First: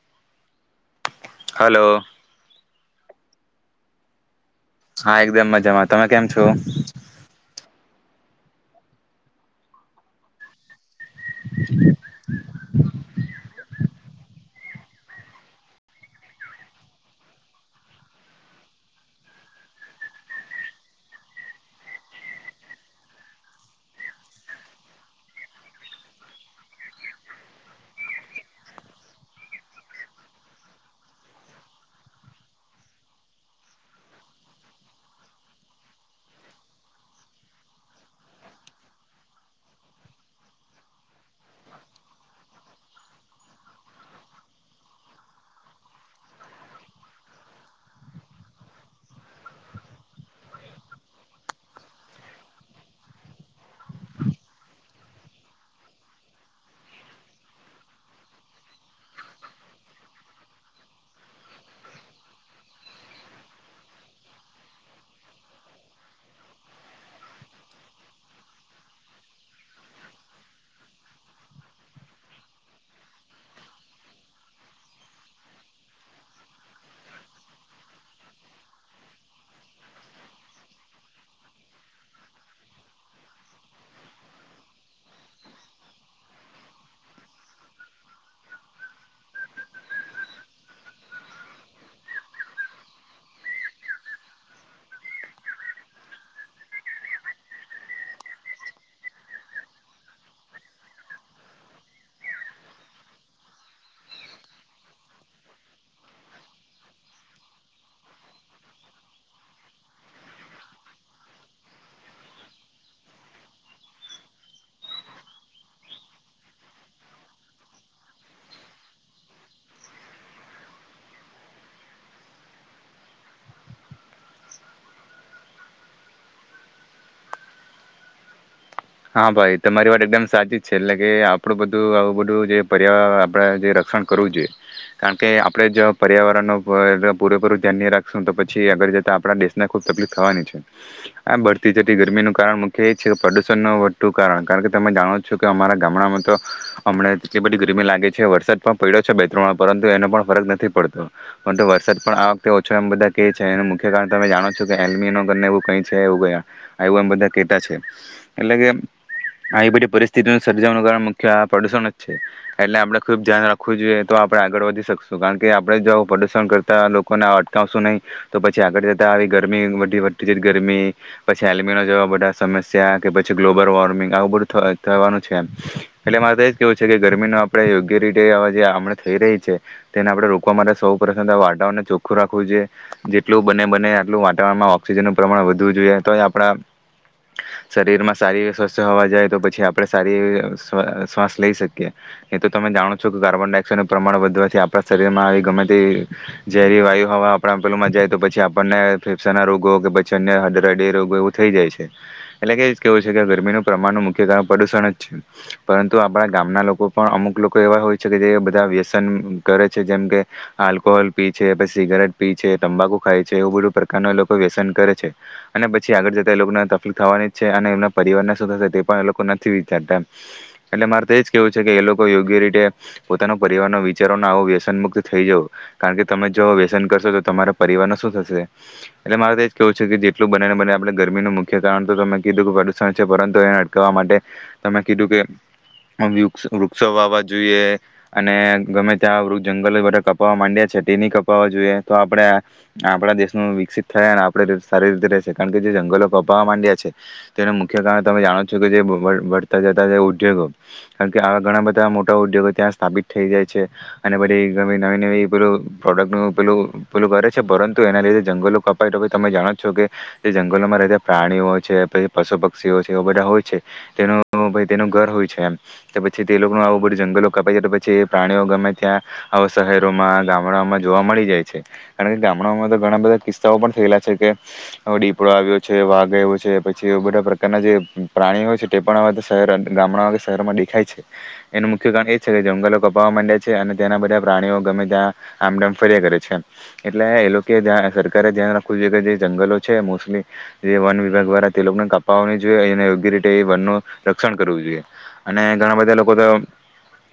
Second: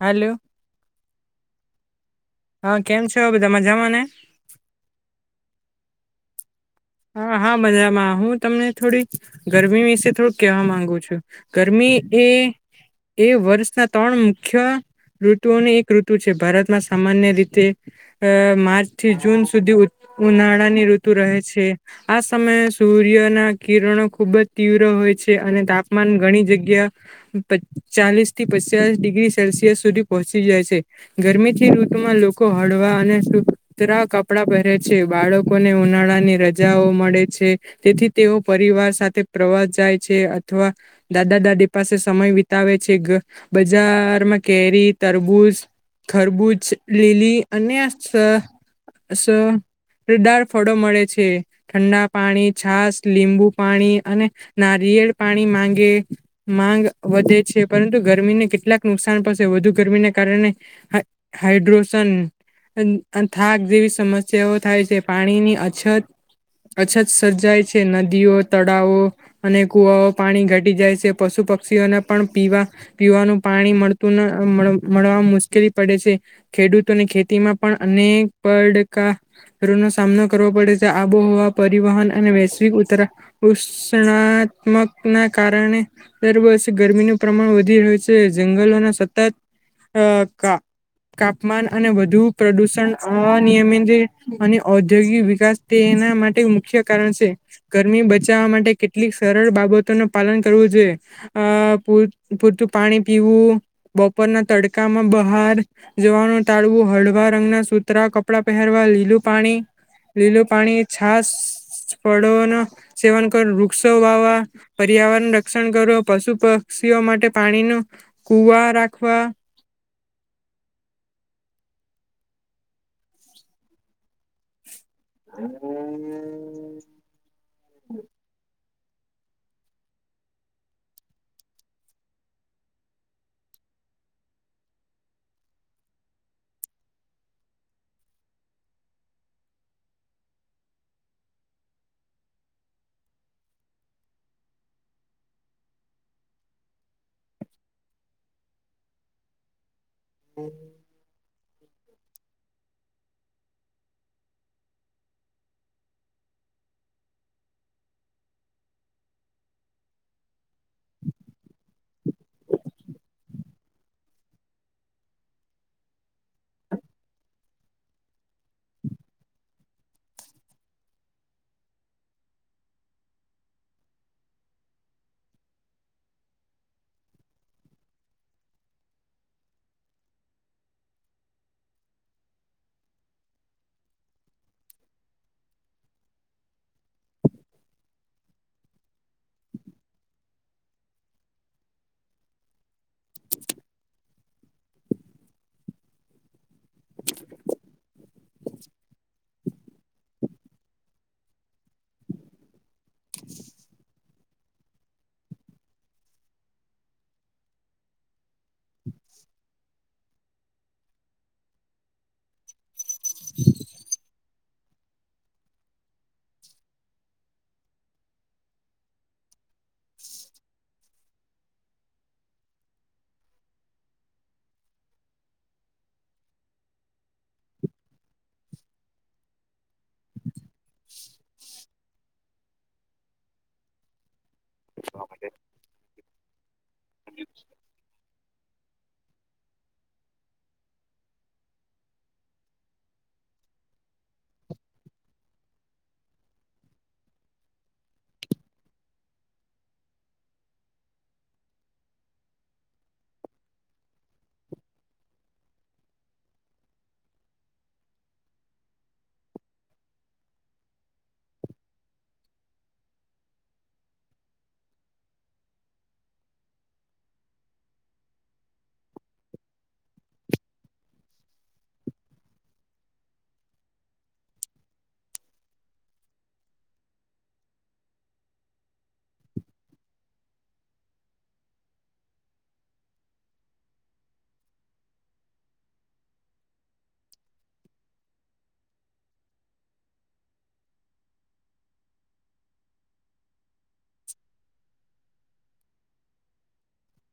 હાલો. Hello. હા કેમ છે બધા મજામાંને? હા એકદમ મજામાં તમે કેમ છો? હા હા મજામાં હું તમને થોડીક ગરમી વિશે થોડુંક કહેવા માંગુ છું ગરમી એ એ વર્ષના ત્રણ મુખ્ય ઋતુઓની એક ઋતુ છે ભારતમાં સામાન્ય રીતે માર્ચ થી જૂન સુધી ઉનાળા ની ઋતુ રહે છે. આ સમયે સૂર્યના કિરણો ખુબ જ તીવ્ર હોય છે અને તાપમાન ઘણી જગ્યા પ ચાલીસ થી પચ ડિગ્રી સેલ્સિયસ સુધી પહોંચી જાય છે ગરમીથી લોકો હળવા અને સુતરા કપડા પહેરે છે બાળકોને ઉનાળા ની ર જા મળે છે તેથી તેઓ પરિવાર સાથે પ્રવાસ જાય છે અથવા દાદા દાદી આપ પાસે સમય વિતાવે છે બજારમાં કેરી તરબૂજ ખરબૂજ લીલી અને સ સ ડાર ફળો મળે છે. ઠંડા પાણી છાસ લીંબુ પાણી અને નારિયેળ પાણી માંગે માંગ વધે છે પરંતુ ગરમીને કેટલાક નુકસાન પડશે વધુ ગરમીને કારણે હાડ્રોશન થાક જેવી સમસ્યાઓ થાય છે પાણીની અછત અછત સર્જાય છે નદીઓ તળાવો અને કુવાઓ પાણી ઘટી જાય છે પશુ પક્ષીઓને પણ પીવા પીવાનું પાણી મળતું મળવા મુશ્કેલી પડે છે. ખેડૂતોને ખેતીમાં પણ અનેક પડ કા ર નો સામનો કરવો પડે છે. આબોહવા પરિવહન અને વૈશ્વિક ઉતરા ઉષ્ણાત્મક ના કારણે ત્યબછી ગરમીનું પ્રમાણ વધી રહ્યું છે જંગલોના સતત અ કા તાપમાન અને વધુ પ્રદુષણ અનિયમિત અને ઔદ્યોગિક વિકાસ તે એના માટે મુખ્ય કારણ છે ગરમી બચાવવા માટે કેટલીક સરળ બાબતોનું પાલન કરવું પૂરતું પાણી પીવું બપોરના તડકામાં બહાર જવાનું ટાળવું હળવા રંગના સૂતરા કપડાં પહેરવા લીલું પાણી લીલું પાણી છાસ ફળો સેવન કરો વૃક્ષો વાવા પર્યાવરણ રક્ષણ કરો પશુ પ પક્ષીઓ માટે પાણી નુ કુવા રાખવા હમ હા ભાઈ તમારી વાત એકદમ સાચી જ છે એટલે કે આપણું બધું આવું બધું જે પર્યાવરણ આપડા જે ક્ષણ કરવું જોઈએ કારણ કે આપણેે જો પર્યાવરણ પૂરેપૂરું ધ્યાન રાખશું તો પછી એ રીતે આપડા દેશને ખૂબ તકલીફ થવાની છે. આમ બઢતી જતી ગરમીનું કારન મુખ્ય નો વધતું કારણ કારણ કે તમે જાણો છો કે અમારા ગામડામાં તો હમને એટલી બધી ગરમી લાગે છે સટમાં પડ્યો છે બે ત્રણ પરંતુ એનો પણ ફરક નથી પડતો. પણતું વરસાદ પણ આ વખતે ઓછો એમ બધા કે છે એનું મુખ્ય કારણ તમે જાણો છો કે એલમીનોને એવું કઈ છે એવુંયા આવું એમ બધા કેટા છે એટલે કે આ બધી પરિસ્થિતિ સર્જવાનું કાર મુખ્ય પ્રદુષણ જ છે એટલે આપડે ખુબ ધ્યાન રાખવું જોઈએ તો આપણે આગળ વધી શકશું કારણ કે આપણેે જો પ્રદુષણ કરતા લોકોને અટકાવશું નહીં તો પછી આગળ જતા ગરમી બી વધતી જ ગરમી પછી હેલ્મી ન જોવા બધા સમસ્યા કે પછી ગ્લોબલ વોર્મિંગ આવું બધું થ થવાનું છે એટલે મારે તો એજ કેવું છે કે ગરમીનું આપણે યોગ્ય રીતે જે આ હમને આ થઈ રહી છે તેને આપડણે રોકવા માટે સૌ પ્રથમ વાટવરણને ચોખ્ખું રાખવું જોઈએ જેટલું બને બને આટલું વાતાવરણમાં ઓક્સિજનનું પ્રમાણ વધવું જોઈએ તો આપડા [unintelligible] શરીર માં સારી એવી સ્વસ્થ હોવા જાય તો પછી આપડણે સારી એવી શ્વાસ લઈ શકીએ. એ તો તમે જાણ છું કે કાર્બન ડાયોક્સાઇડ નું પ્રમાણ વધવાથી આપણા શરીર આવી ગમે તે ઝેરી વાયુ હવા આપણા માં જાય તો પછી આપણને ફેફસા ના રોગો કે પછી અન્ય હડ રોગો એવું થઈ જાય છે. એટલે કે જ કેવું છે કે ગરમીનું પ્રમાણનું મુ ખ્ય પ્રદુષણ જ છે પરંતુ આપણા ગામના લોકો પણ અમુક લોકો એવા હોય છે કે જે વ્યસન કરે છે. જેમ કે આલ્કોહોલ પી છે, પછી સિગરેટ પી છે, તંબકુ ખાય છે એવું બધું પ્રકાર ના લોગ વ્યસન કરે છે અને પછી આગળ જતા એ લોકોને તકલીફ થવાની છે અને એમના પરિવારને શું થશે તે પણ એ લોકો નથી વિચારતાએમ એટલે મારે તોજ કેવું છે કે એ લોકો યોગ્ય રીતે પોતાનો પરિવારના વિચારો આવો વ્યસન મુક્ત થઈ જવું કારણ કે તમે જો વ્યસન કરશો તો તમારા પરિવાર નુ શું થશે એટલે મારે કેવું છે કે જેટલું બને ને બને આપણે ગરમીનું મુખ્ય કારણ તો તમે કીધું કે પ્રદુષણ છે પરંતુ એને અટકાવવા માટે તમે કીધું કે વ વૃક્ષો વાવા જોઈએ અને ગમે ત્યાં વૃક્ષ જંગલ બા કપાવવા માંડ્યા છે તે ની કપાવવા જોઈએ તો આપડે આપણા દેશનું વિકસિત થયા અને આપડે સારી રીતે રહેશે કારણ કે જે જંગલો કપાવવા માંડ્યા છે તેના મુખ્ય કારણે તમે જાણો છો કે જે વળતા જતા ઉદ્યોગો કારણ કે આવા ઘણા બધા મોટા ઉદ્યોગો ત્યાં સ્થાપિત થઈ જાય છે અને બધી નવી નવી પેલું પ્રોડક્ટ નું પેલું પેલું કરે છે પરંતુ એના લીધે જંગલો કપાય તો તમે જાણો છો કે જે જંગલોમાં રહે તે પ્રાણીઓ છે તો પશુ પક્ષીઓ છે એ બધા હોય છે તેનું તેનું ઘર હોય છે એમ પછી તે લોકોનું આવું બધું જંગલો કપાઈ જાય તો પછી પ્રાણીઓ ગમે ત્યાં આવ શહેરોમાં ગામડામાં જોવા મળી જાય છે. કારણ કે ગામડાઓમાં તો ઘણા બધા કિસ્સાઓ પણ થયેલા છે કે દીપડો આવ્યો છે, વાઘ આવ્યો છે પછી એ બધા પ્રકારના જે પ્રાણીઓ હોય છે તે પણ હવે ગામડા કે શહેરમાં દેખાય છે. મુખ્ય કારણ એ છે કે જંગલો કપાવવા માંડે છે અને તેના બધા પ્રાણીઓ ગમે ત્યાં આમડમ ફર્યા કરે છે એમ. એટલે એ લોકો જ્યા સરકારે જ્યાં રાખ જગ્યા જે જંગલો છે મોસ્ટલી જે વન વિભાગ દ્વારા તે લોકોને કાપાવવાની જોઈએ એ યોગ્ય રીતે એ વનનું રક્ષણ કરવું જોઈએ. અને ઘણા બધા લોકો તો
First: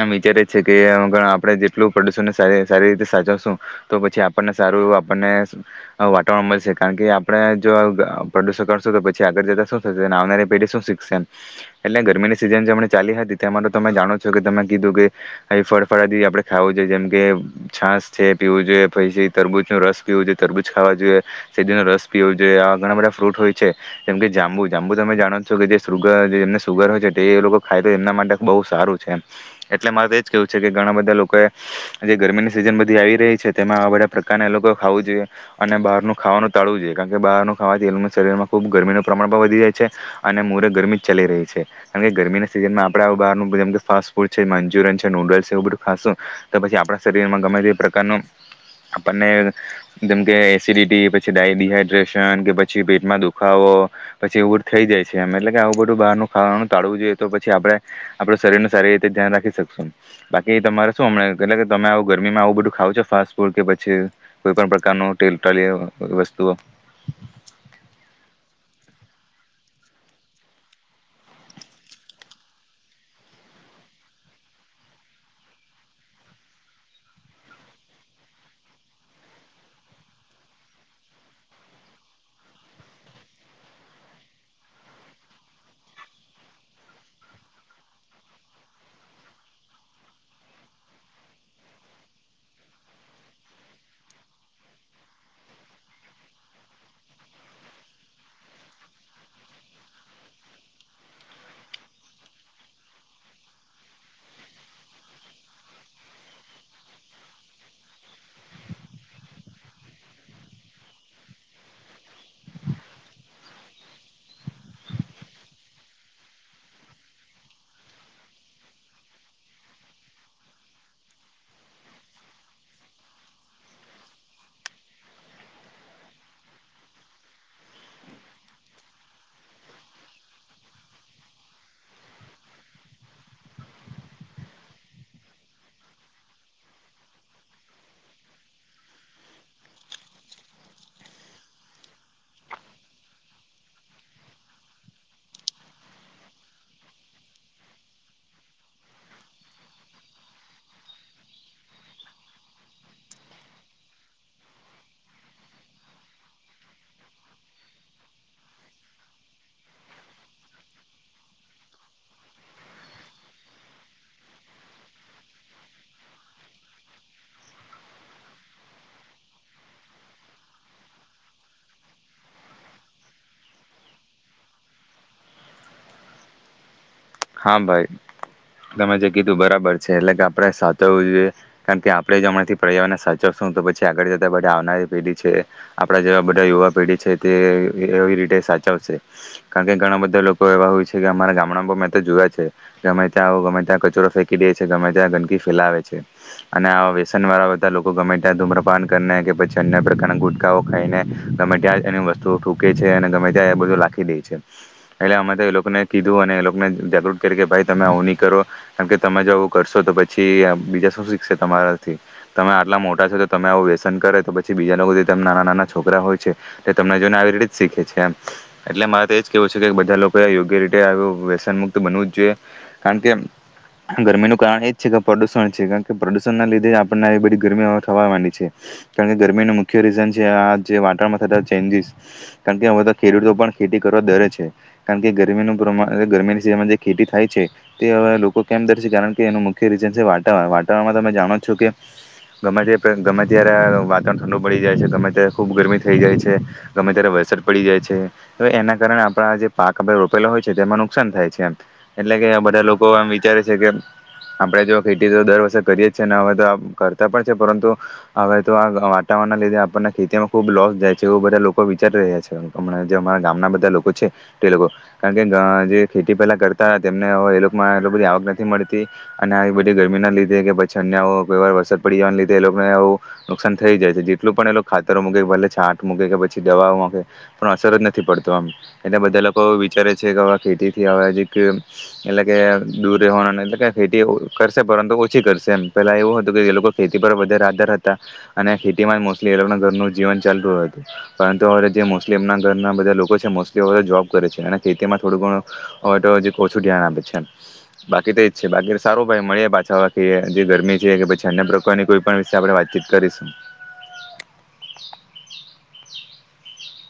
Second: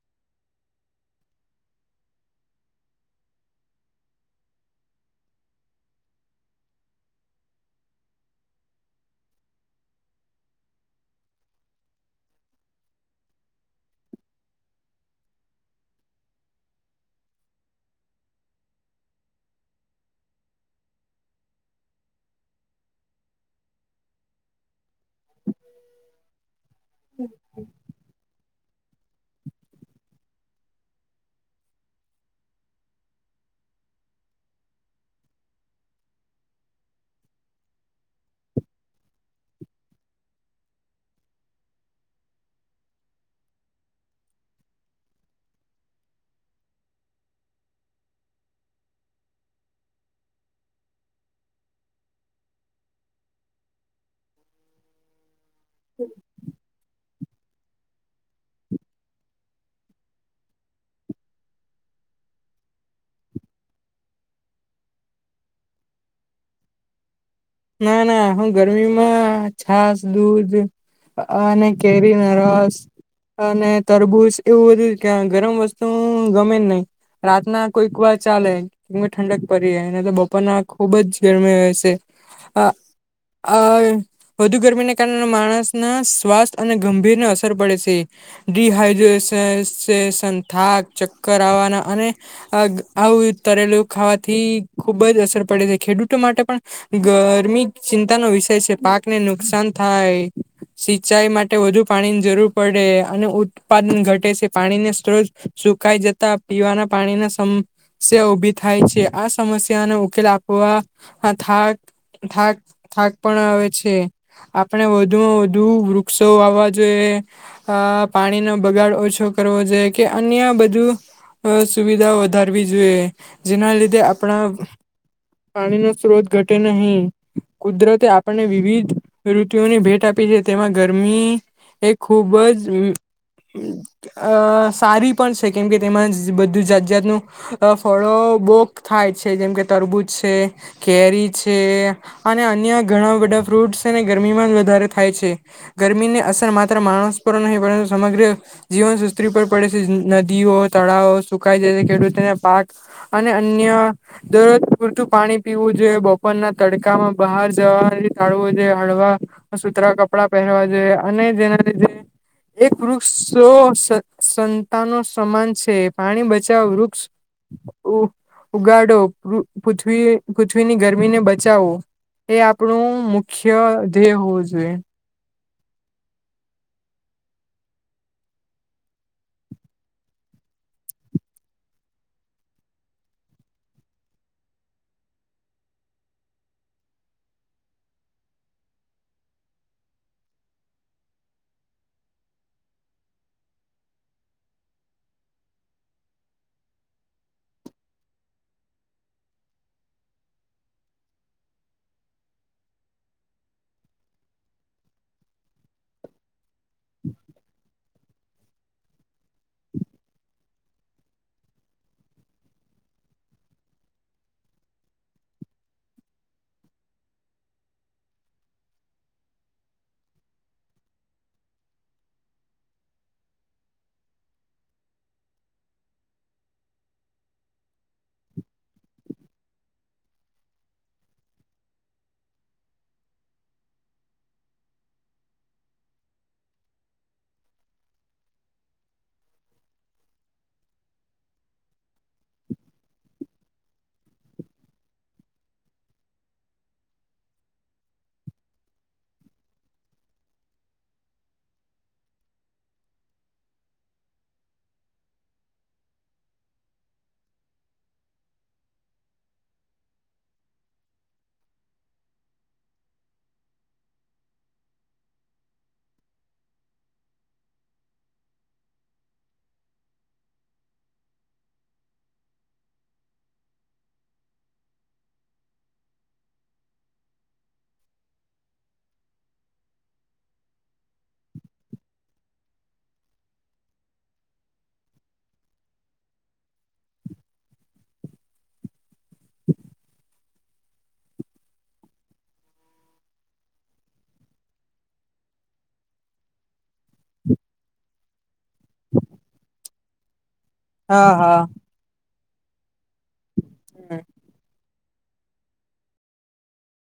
આમ વિચારે છે કે આપણે જેટલું પ્રદૂષણને સારી રીતે સાચવશું તો પછી આપણને આપણને વાતાવરણ મળશે કારણ કે આપણે જો પ્રદૂષણ કરશું તો આગડ જતા શું થશે ને આવનારી પેઢી શું શીખશે એટલે ગરમીની સીઝનમ ચાલી હતી તમે જાણો કે તમે કીધું કે અ ફળફળાથી આપડે ખાવું જોઈએ જેમ કે છાસ છે પીવું જોઈએ પ જે તરબૂજ ન રસ પીવો જોઈએ, તરબૂજ ખાવા જોઈએ, સેરડી ન રસ પીવો જોઈએ આ ઘણા બધા ફ્રૂટ હોય છે. જેમ કે જાંબુ જાંબુ તમે જાણો છો કે જે સુગર જેમને સુગર હોય છે તે એ લોકો ખાય તો એમના માટે બહ સારું છે એમ. એટલે મારેજ કેવું છે કે ઘણા બધા લોકો જે ગરમીની સિઝન બધી આવી રહી છે તે માં બધા પ્રકાર એ લોકો ખાવું જોઈએ અને બહારનું ખાવાનું ટાળવું જોઈએ. કારણ કે બહારનું ખાવાથી એ લોકોને શરીર માં ખૂબ ગરમીનું પ્રમાણ પણ વધી જાય છે અને મોરે ગરમી જ ચાલી રહી છે. કારણ કે ગરમીના સિઝનમાં આપણે આ બહારનું જેમ કે ફાસ્ટ ફૂડ છે, મંચુરિયન છે, નૂડલ્સ છે, એવું બધું ખાસું તો પછી આપણા શરીરમાં ગમે તે પ્રકારનું. આપણને જેમ કે એસિડિટી પછી, ડાયડીહાઈડ્રેશન કે પછી પેટમાં દુઃખ દુખાવો એવું થઈ જાય છે. એમ એટલે કે આવું બધું બહારનું ખાવાનું ટાળવું જોઈએ‌. તો પછી આપડે આપડું શરીર નું સારી રીતે ધ્યાન રાખી શકીશું. બાકી તમારે શું? હમ એટલે કે તમે આવું ગરમીમાં આવું બધું ખાવું છે, ફાસ્ટ ફૂડ કે પછી કોઈ પણ પ્રકારનું તેલુ તરેલુ વસ્તુઓ ના, ના. હું ગરમીમાં છાસ, દૂધ હ, અને કેરી ના રસ. અને તરબૂઝ એવું બધું કે ગરમ વસ્તુ ગમે નહીં. રાતના કોઈક વાર ચાલે કે ઠંડક પડી, એ તો બપોરના ખુબ જ ગરમી હોય છે. [unintelligible] અ વધુ ગરમીને કારણે માણસના સ્વાસ્થ્ય અને ગંભીરને અસર પડે છે. ડિહાઈડ્રેશન થાક, ચક્કર આવવાના અને તરેલું ખાવાથી ખુબ જ અસર પડે છે. ખેડૂતો માટે પણ. ગરમી ચિંતા નો વિષય છે. પાકને નુકસાન થાય. સિંચાઈ માટે વધુ પાણીની જરૂર પડે અને ઉત્પાદન ઘટે છે પાણી ને સ્ત્રોત સુુકાઈ જતા, પીવાના પાણીની સમસ્યા ઉભી થાય છે. આ સમસ્યાનો ઉકેલ આપણે અ આ થાક થાક થાક પણ આવે છે. આપણે વધુમાં વધુ વૃક્ષો આવવા જોઈએ. પાણી નો બગાડ ઓછો કરવો જોઈએ કે અન્ય બધું. અ સુવિધા વધારવી જોઈએ, જેના લીધે આપણા પાણી ન સ્ત્રોત ઘટે નહીં. કુદરતે આપણને વિવિધ ઋતુઓની ભેટ આપી છે. તેમાં ગરમી એ ખૂબ જ અ સારી પણ છે, કેમ કે તેમાં બધું જાત જાતનું ફળો બોક થાય છે, જેમ કે તરબૂજ છે કેરી. છે અને અન્ય ઘણા બધા ફ્રૂટને ગરમી માં વધારે થાય છે. ગરમીને માત્ર માણસ પર નહીં, પરંતુ સમગ્ર જીવસૃષ્ટિ પર પડે છે. નદીઓ, તળાવો ખેડૂતોને પાક અને અન્ય દરજ પૂરતું પાણી પીવું જોઈએ ઉપરના તડકામાં બહાર જવાથી ટાળવો જોઈએ, હળવા સુતરા કપડા પહેરવા જોઈએ અને અને જેના થી જે એક વૃક્ષો સંતાનો સમાન છે. પાણી બચાવ, વૃક્ષ ઉગાડો, પૃથ્વી પૃથ્વીની ગરમી. ગરમીને બચાવો એ આપણું મુખ્ય ધ્યેય હોવું જોઈએ. હા, ભાઈ. તમે જે કીધું બરાબર છે. એટલે કે આપડે સાચવવું જોઈએ, કારણ કે આપડે જ હમણાંથી પર્યાવરને સાચો તો પછી આગળ જતા બધા આવનારી પેઢી છે, આપડા જેવા બધા યુવા પેઢી છે, તે એવી રીતે સાચવશે. કારણ કે ઘણા બધા લોકો એવા હોય છે કે અમારા ગામડામાં જોયા છે. ગમે ત્યાં ગમે ત્યાં કચોરો ફેંકી દે છે, ગમે ત્યાં ગંદકી ફેલાવે છે અને વ્યસન વાળા આવતા લોકો ગમે ત્યાં ધૂમ્રપાન કરીને કે પછી અન્ય પ્રકારના ગુટકાઓ ખાઈને ગમે ત્યા વસ્તુૂ છે. અને ગમે ત્યા બધું લખી દે છે. એટલે અમે તો એ લોકોને કીધું, અને જાગૃત કરે કે, ભાઈ, તમે આવું નહીં કરો. કારણ કે તમે જો આવું કરશો, તો પછી બીજા શું શીખશે? તમે આટલા મોટા છો, તો તમે આવું વ્યસન કરે, તો પછી બીજા લોકો, નાના-નાના છોકરા હોય છે. તમને જોને આવી રીતે જ શીખે છે એમ. એટલે મારે તો એજ કેવું છે કે, બધા લોકો યોગ્ય રીતે. મુકત બનવું જ જોઈએ. કારણ કે. ગરમીનું કારણ એ જ છે કે પ્રદુષણ છે. કારણ કે પ્રદુષણ ના લીધે આપણને આવી બધી ગરમીઓ થવા માંડી છે. કારણ કે ગરમીનું મુખ્ય રીઝન છે આ જે વાતાવરણમાં થતા ચેન્જીસ‌. કારણ કે હવે તો ખેડૂતો પણ ખેતી કરવા તૈયાર છે. કારણ કે ગરમીનું પ્રમાણ ગરમી જે ખેતી થાય છે, તે હવે લોકો કેમ કરશે? કારણ કે એનું મુખ્ય રીઝન છે. વાતાવરણ વાતાવરમાં, તમે જાણો કેમ? ગમે ત ગમે ત્યારે વાતાવરણ ઠંડુ પડી જાય છે ગમે ત્યારે ખુબ ગરમી થઇ જાય છે ગમે ત્યારે અર પડી જાય છે તો એના કારણે આપણા જે પાક આપણે રોપેલા હોય છે તેમાં નુકસાન થાય છે. એટલે કે બધા લોકો એમ વિચારે છે કે આપડે તો ખેતી તો દર વર્ષે કરીએ જ છે ને હવે તો કરતા પણ છે પરંતુ હવે તો આ વાટા ના લીધે આપણને ખેતીમાં ખુબ લોસ જાય છે એવું બધા લોકો વિચારી રહ્યા છે જે અમારા ગામના બધા લોકો છે. તે લોકોકો કારણ કે ગ જે ખેતી પેલા કરતા તેમને એમાં બધી આવક નથી મળતી અને આવી બધી ગરમી ના લીધે કેં ર વરસાદ પડી જવા લીધે એ લોકોનેું નુકસાન થઈ જાય છે જેટલું પણ એ લોકો ખાતર મૂકી ભલે છાંટૂ પછી દવા પણ અસર જ નથી પડતો આમ એટલે બધા લોકો એ વિચારે છે કે ખેતી થી હવેજી એટલે કે દૂર રહેવાના એટલે કે ખેતી કરશે પરંતુ ઓછી કરશે એમ પેલા એવું હતું કે એ લોકો ખેતી પર વધારે રાધાર હતા અને ખેતી માં મોસ્ટલી એ લોકો ઘરનું જીવન ચાલતું હતું. પરંતુ હ જેલી એમના ઘરના બધા લોકો છે મોસ્ટલી જોબ કરે છે અને ખેતીમાં થોડું ઘણું હવે તો હજી ઓછું ધ્યાન આપે છે બાકી તો એજ છે બાકી સારું ભાઈ મળી પાછા વા કે જે ગરમી છે કે હા પછી હા અન્ય પ્રકારની કોઈ પણ વિશે આપણે વાતચીત કરીશું [unintelligible] હમ